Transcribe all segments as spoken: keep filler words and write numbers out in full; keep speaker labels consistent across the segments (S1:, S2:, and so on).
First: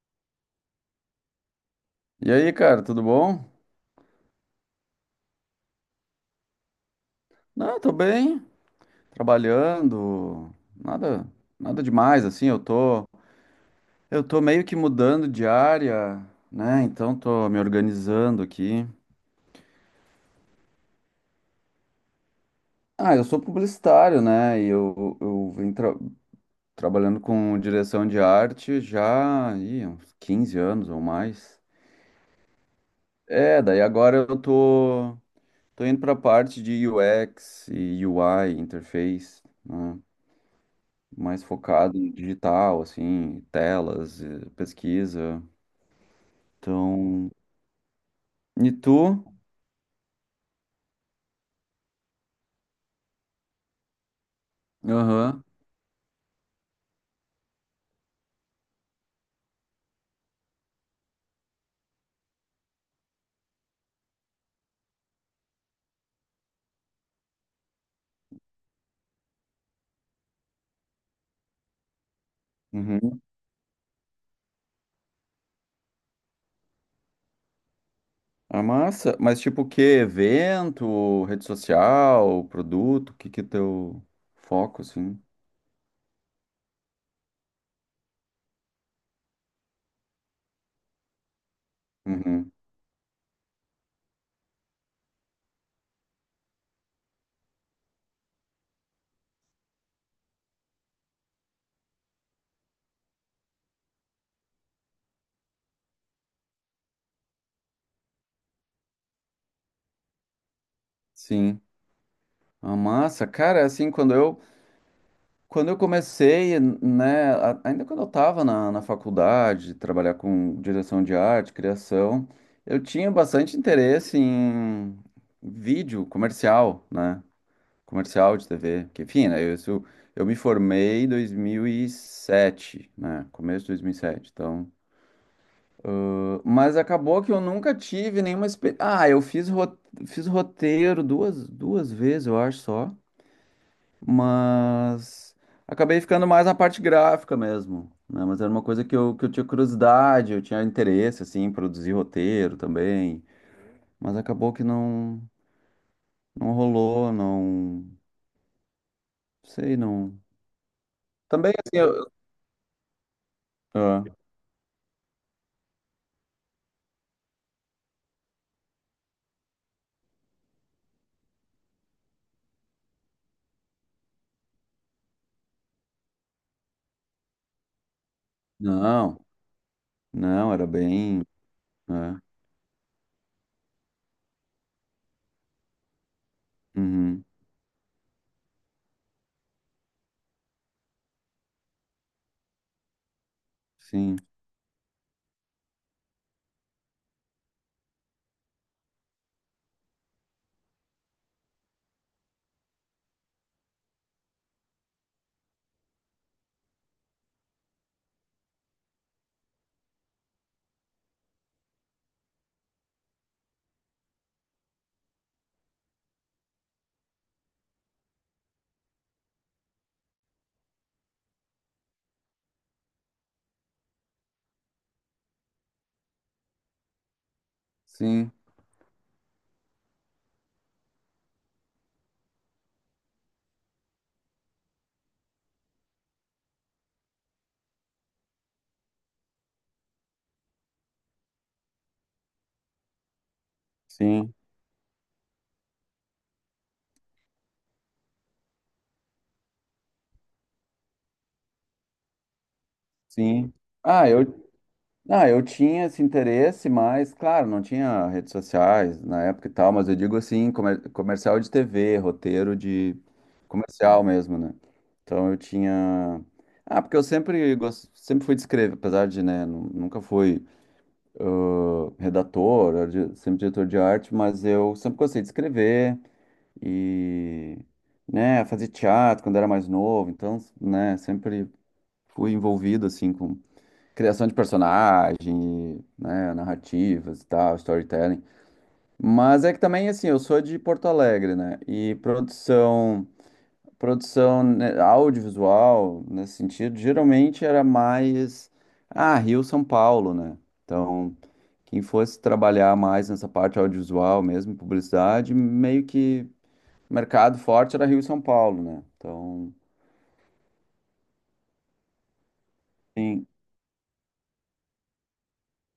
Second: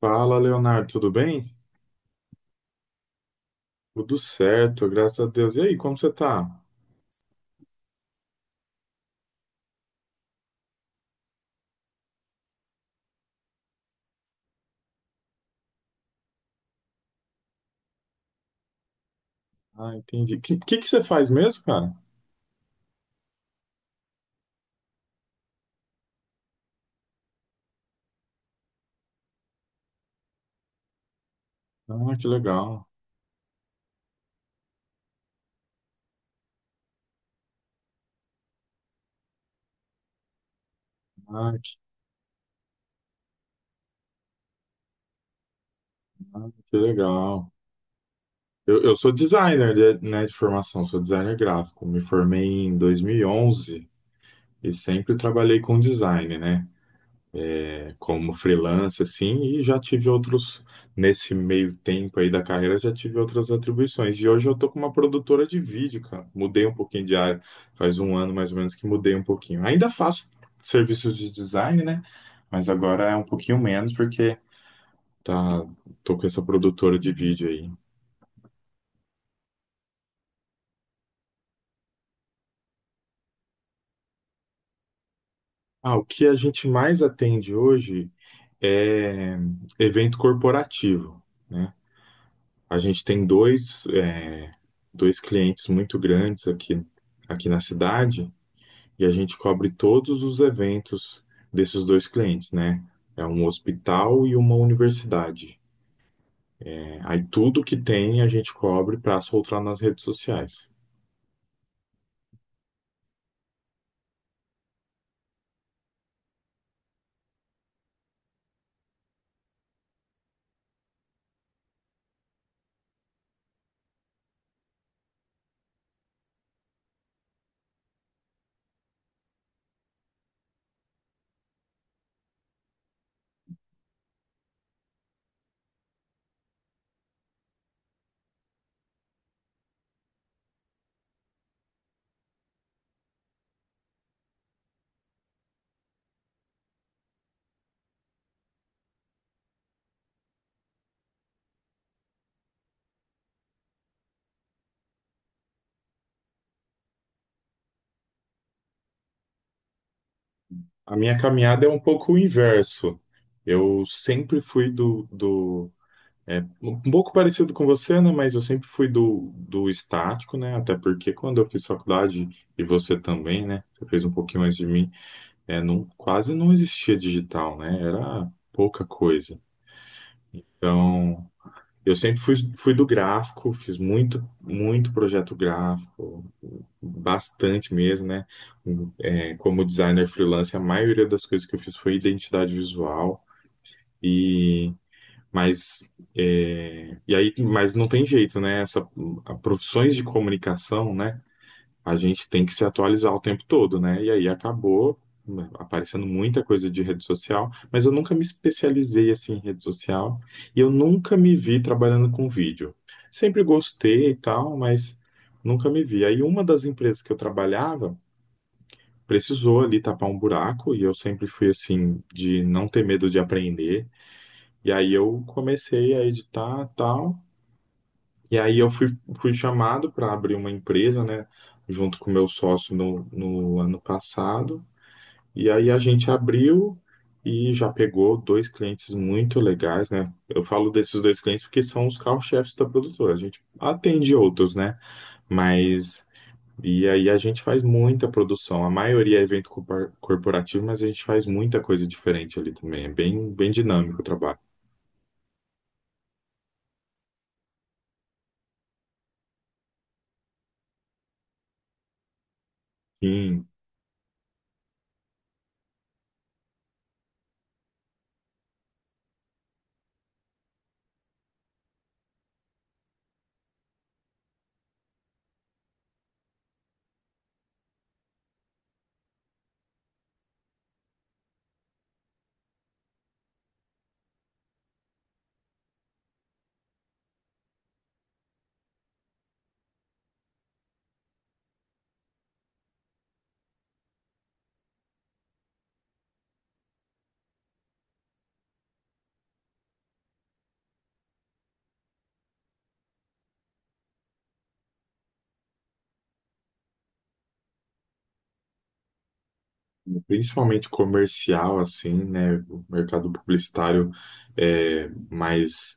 S1: Fala, Leonardo, tudo bem?
S2: E aí, cara, tudo bom?
S1: Tudo certo, graças a Deus. E aí, como você tá?
S2: Não, tô bem, trabalhando, nada, nada demais, assim, eu tô, eu tô meio que mudando de área, né? Então tô me organizando aqui.
S1: Ah, entendi. O que, que, que você faz mesmo, cara?
S2: Ah, eu sou publicitário, né? E eu, eu venho tra- trabalhando com direção de arte já, ih, uns quinze anos ou mais.
S1: Ah, que legal.
S2: É, daí agora eu tô, tô indo pra parte de U X e U I, interface, né? Mais
S1: Ah, que,
S2: focado em digital, assim, telas, eh, pesquisa.
S1: ah, que
S2: Então,
S1: legal.
S2: e
S1: Eu, eu sou
S2: tu?
S1: designer, de- né, de formação, sou designer gráfico. Me formei em dois mil e onze e sempre
S2: Aham.
S1: trabalhei com design, né? Como freelancer, assim, e já tive outros, nesse meio tempo aí da carreira, já tive outras atribuições. E hoje eu tô com uma produtora de vídeo, cara. Mudei um pouquinho de área, faz um ano mais ou menos que mudei um pouquinho. Ainda faço serviços de design, né? Mas agora é
S2: Uhum.
S1: um pouquinho menos, porque tá, tô com essa produtora de vídeo aí.
S2: A massa, mas tipo o que? Evento, rede social, produto, o que que é teu foco, assim?
S1: Ah, o que a gente mais atende hoje é evento corporativo. Né?
S2: Uhum.
S1: A gente tem dois, é, dois clientes muito grandes aqui, aqui na cidade, e a gente cobre todos os eventos desses dois clientes, né? É um hospital e uma universidade. É, aí tudo que tem a gente cobre para soltar nas redes sociais.
S2: Sim. A massa, cara, assim, quando eu Quando eu comecei, né, a- ainda quando eu estava na, na faculdade, trabalhar com direção de arte, criação, eu tinha bastante interesse em vídeo comercial, né, comercial de tê vê, que enfim, né, eu, isso- eu me formei em dois mil e sete, né, começo de dois mil e sete, então... Mas acabou que eu nunca tive nenhuma experiência... Ah, eu fiz, ro- fiz roteiro duas, duas vezes, eu acho só, mas acabei ficando mais na parte gráfica mesmo, né? Mas era uma coisa que eu, que eu tinha curiosidade, eu tinha interesse, assim, em produzir roteiro também. Mas acabou que não, não rolou, não. Sei, não.
S1: A minha
S2: Também,
S1: caminhada é um
S2: assim, eu.
S1: pouco o inverso. Eu
S2: Ah,
S1: sempre fui do, do É um pouco parecido com você, né? Mas eu sempre fui do, do estático, né? Até porque quando eu fiz faculdade, e você também, né? Você fez um pouquinho mais de mim, é, não, quase não existia digital, né? Era pouca
S2: não,
S1: coisa.
S2: não, era bem.
S1: Então, eu sempre
S2: Né?
S1: fui, fui do gráfico, fiz muito, muito projeto gráfico,
S2: Uhum,
S1: bastante mesmo, né? É, como designer freelance, a maioria das coisas que eu fiz foi identidade visual.
S2: sim,
S1: Mas, é, e aí, mas não tem jeito, né? Essa, a- profissões de comunicação, né? A gente tem que se atualizar o tempo todo, né? E aí acabou, né, aparecendo muita coisa de rede social, mas eu nunca me especializei assim em rede social e eu nunca me vi trabalhando com vídeo. Sempre gostei e tal, mas nunca me vi. Aí uma das empresas que eu trabalhava precisou ali tapar um buraco, e eu sempre fui assim de não ter medo de aprender. E aí eu comecei a editar tal.
S2: sim,
S1: E aí eu fui, fui chamado para abrir uma empresa, né? Junto com o meu sócio no, no ano passado. E aí a gente abriu e já pegou dois clientes muito legais, né? Eu falo desses dois clientes porque são os carro-chefes da produtora. A gente atende
S2: sim,
S1: outros, né? Mas. E aí a gente faz muita produção. A maioria é evento corpor- corporativo, mas a gente faz muita coisa diferente ali também. É bem, bem
S2: sim.
S1: dinâmico o
S2: Ah,
S1: trabalho.
S2: eu Ah, eu tinha esse interesse, mas, claro, não tinha redes sociais na época e tal, mas eu digo assim, comer- comercial de tê vê, roteiro de
S1: Sim,
S2: comercial mesmo, né? Então eu tinha. Ah, porque eu sempre, gos- sempre fui de escrever, apesar de, né, nu- nunca fui redator, era di- sempre diretor de arte, mas eu sempre gostei de escrever e, né, fazer teatro quando era mais novo, então, né, sempre fui envolvido, assim, com criação de personagem, né, narrativas e tal, storytelling. Mas é que também, assim, eu sou de Porto Alegre, né? E produção, produção né, audiovisual, nesse sentido, geralmente era mais, ah, Rio, São Paulo, né? Então, quem fosse trabalhar mais nessa parte audiovisual mesmo, publicidade, meio que mercado forte era Rio e São Paulo, né? Então,
S1: principalmente comercial, assim, né? O mercado
S2: sim,
S1: publicitário é, mais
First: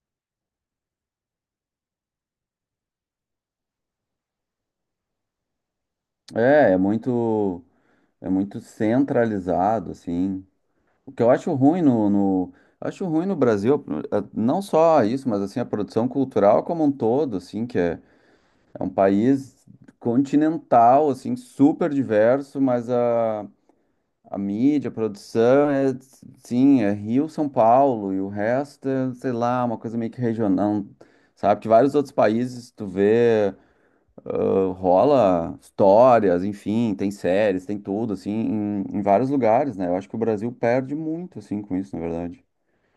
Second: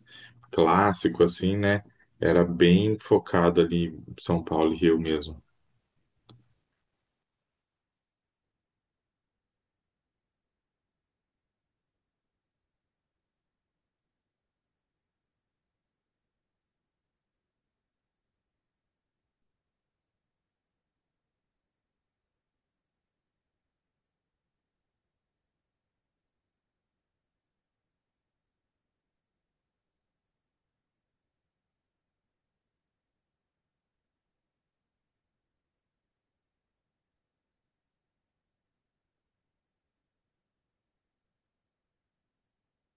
S1: clássico, assim, né? Era bem focado ali em São Paulo e Rio mesmo.
S2: é, é muito, é muito centralizado, assim. O que eu acho ruim no, no- acho ruim no Brasil, eh, não só isso, mas assim a produção cultural como um todo, assim, que é, é um país continental, assim, super diverso, mas a, a mídia, a produção é, sim, é Rio, São Paulo e o resto é, sei lá, uma coisa meio que regional, sabe? Que vários outros países tu vê, ah, rola histórias, enfim, tem séries, tem tudo, assim, em, em vários lugares, né? Eu acho que o Brasil perde muito, assim, com isso, na verdade.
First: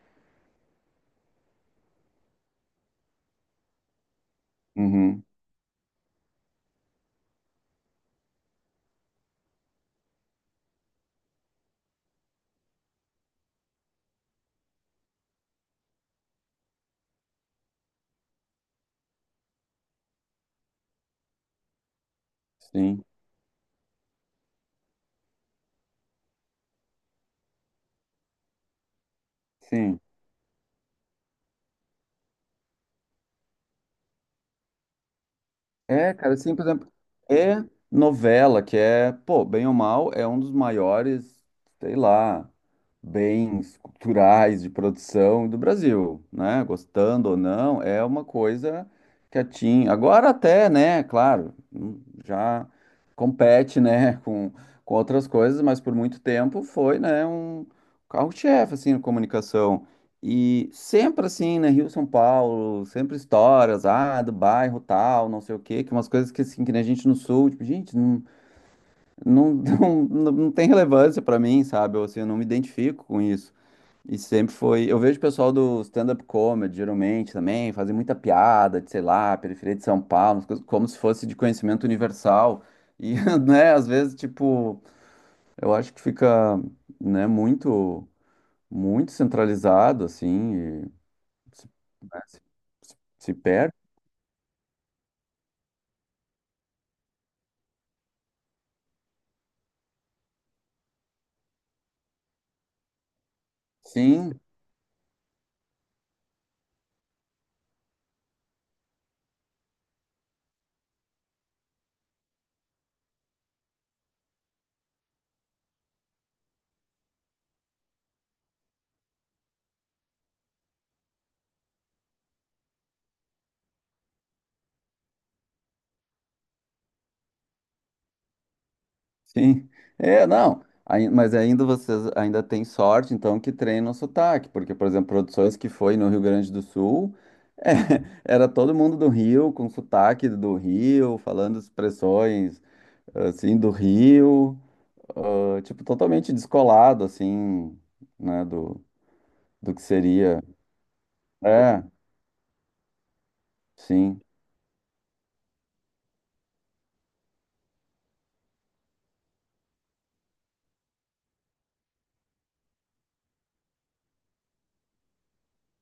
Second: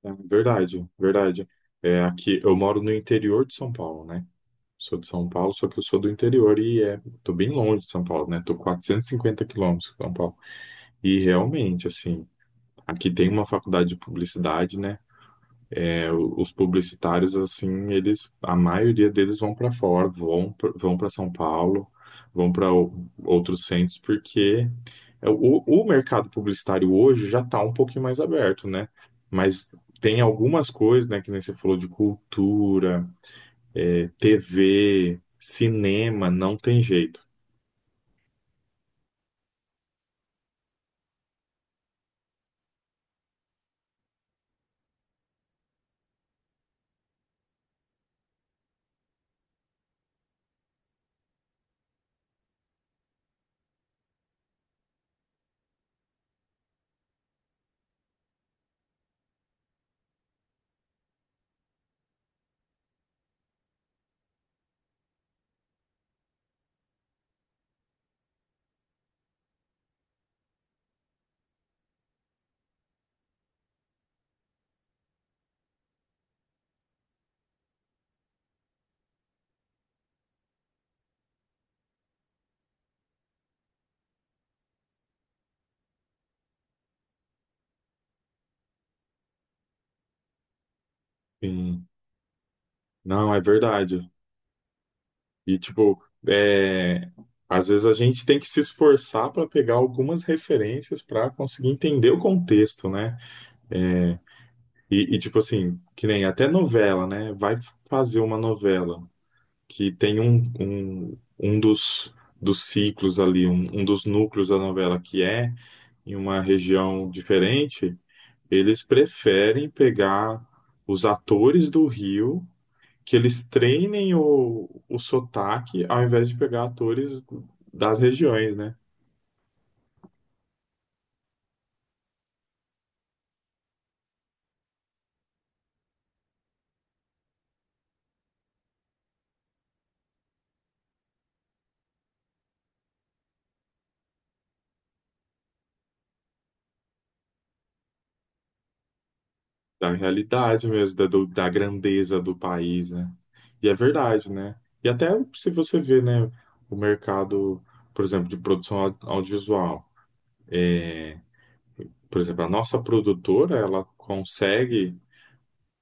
S1: É, verdade, verdade. É, aqui, eu moro no interior de São Paulo, né? Sou de
S2: Uhum,
S1: São Paulo, só que eu sou do interior e é, tô bem longe de São Paulo, né? Tô quatrocentos e cinquenta quilômetros de São Paulo. E realmente, assim, aqui tem uma faculdade de publicidade, né? É, o- os publicitários, assim, eles, a maioria deles vão para fora, vão, pra- vão para São Paulo, vão para
S2: sim,
S1: outros centros, porque é o, o mercado publicitário hoje já está um pouquinho mais aberto, né? Mas
S2: sim.
S1: tem algumas coisas, né, que nem você falou de cultura, é, tê vê,
S2: É,
S1: cinema,
S2: cara,
S1: não
S2: sim, por
S1: tem
S2: exemplo,
S1: jeito.
S2: é novela, que é, pô, bem ou mal, é um dos maiores, sei lá, bens culturais de produção do Brasil, né? Gostando ou não, é uma coisa que atinge. Agora até, né, claro, hum, já compete, né, com, com outras coisas, mas por muito tempo foi, né, um carro-chefe, assim, na comunicação. E sempre assim, né? Rio, São Paulo, sempre histórias, ah, do bairro tal, não sei o quê, que umas coisas que assim, que nem a gente no sul, tipo, gente, não, não, não, não não tem relevância pra mim, sabe? Eu, assim, eu não me identifico com isso. E sempre foi. Eu vejo o pessoal do stand-up comedy, geralmente também, fazer muita piada de, sei lá, periferia de São Paulo, umas coisas como se fosse de conhecimento universal. E, né, às vezes, tipo, eu acho que fica, né, muito, muito centralizado, assim. Se,
S1: Sim.
S2: né, se- se-
S1: Não,
S2: se
S1: é
S2: perde?
S1: verdade. E, tipo, é, às vezes a gente tem que se esforçar para pegar algumas referências para conseguir entender o contexto, né?
S2: Sim,
S1: E, e, tipo assim, que nem até novela, né? Vai fazer uma novela que tem um, um, um dos, dos ciclos ali, um, um dos núcleos da novela que é em uma região diferente, eles preferem pegar os atores do Rio que eles treinem o, o sotaque, ao invés de pegar atores das regiões, né?
S2: sim. É, não. Aí- mas ainda vocês ainda têm sorte, então, que treinam o sotaque, porque, por exemplo, produções que foi no Rio Grande do Sul, é, era todo mundo do Rio, com sotaque do Rio, falando expressões, assim, do Rio, ah, tipo, totalmente descolado, assim, né, do, do que
S1: Da
S2: seria.
S1: realidade mesmo, da, do- da
S2: É,
S1: grandeza do país, né? E é
S2: sim,
S1: verdade, né? E até se você vê, né, o mercado, por exemplo, de produção au- audiovisual. Por exemplo, a nossa produtora, ela consegue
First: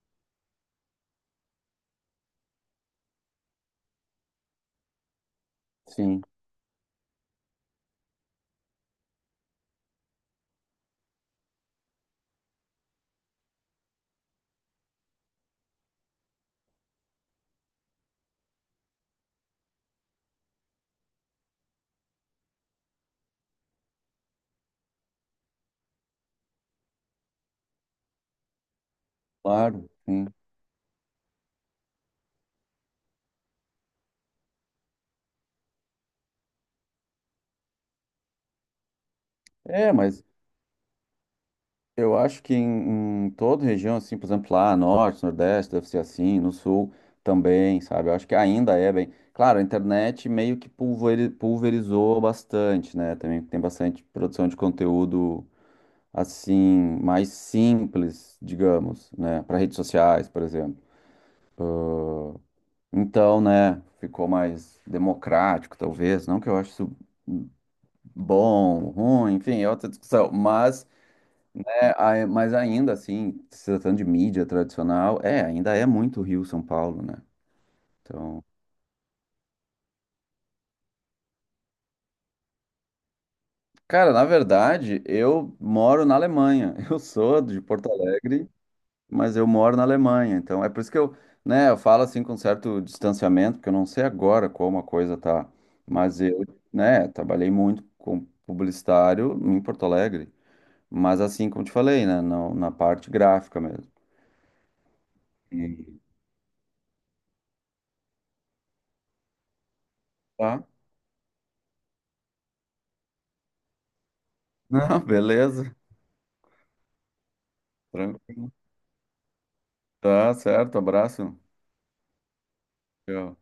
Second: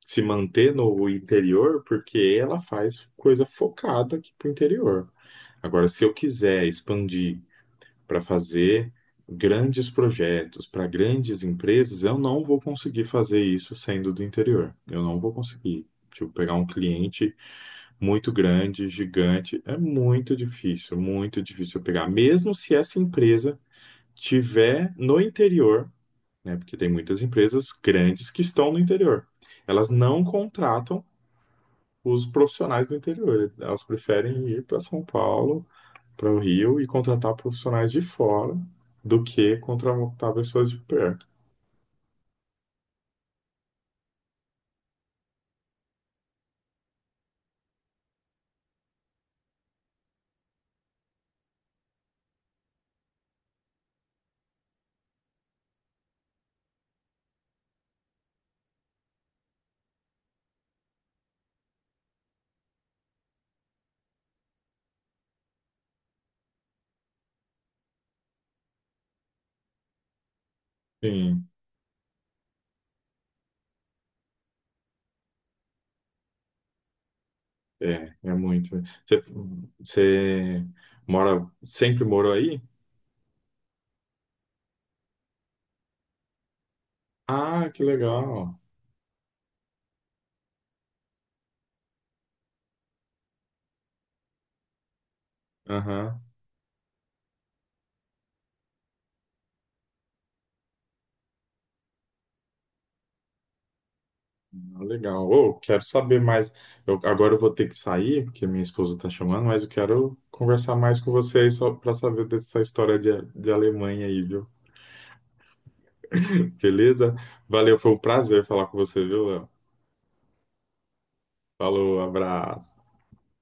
S1: se manter no interior porque ela faz coisa focada aqui pro interior. Agora, se eu
S2: sim,
S1: quiser expandir para fazer grandes projetos para grandes empresas, eu não vou conseguir fazer isso sendo do interior. Eu não vou conseguir. Tipo, pegar um cliente muito grande, gigante, é muito difícil, muito difícil pegar. Mesmo se essa empresa tiver no interior, né? Porque tem muitas empresas grandes que estão no interior. Elas
S2: claro,
S1: não
S2: sim.
S1: contratam os profissionais do interior. Elas preferem ir para São Paulo, para o Rio e contratar profissionais de fora, do que
S2: É, mas
S1: contratar pessoas de perto.
S2: eu acho que em, em toda região, assim, por exemplo, lá, norte, nordeste, deve ser assim, no sul também, sabe? Eu acho que ainda é bem. Claro, a internet meio que pulveri- pulverizou bastante, né? Também tem bastante produção de conteúdo, assim, mais simples, digamos, né? Para redes sociais, por exemplo. Então, né, ficou mais democrático, talvez. Não que eu ache isso bom, ruim, enfim, é outra discussão, mas.
S1: Sim,
S2: É, ai- mas ainda assim, se tratando de mídia tradicional, é, ainda é muito Rio, São Paulo, né?
S1: é, é
S2: Então,
S1: muito. Você, você mora, sempre morou aí?
S2: cara, na verdade, eu moro na Alemanha. Eu sou de
S1: Ah, que
S2: Porto Alegre,
S1: legal.
S2: mas eu moro na Alemanha. Então, é por isso que eu, né, eu falo assim com certo distanciamento, porque eu não sei agora como a coisa tá, mas
S1: Aham,
S2: eu, né, trabalhei muito com publicitário em Porto Alegre, mas assim como te falei, né, na, na parte gráfica mesmo.
S1: legal. Ô, quero
S2: E-
S1: saber mais. Eu- agora eu vou ter que sair, porque minha esposa está chamando, mas eu quero
S2: Tá?
S1: conversar mais com vocês só para saber dessa história de, de Alemanha aí, viu?
S2: Não, beleza.
S1: Beleza? Valeu, foi um prazer
S2: Tranquilo.
S1: falar com você, viu, Léo?
S2: Tá certo, abraço.
S1: Falou, abraço.
S2: Tchau.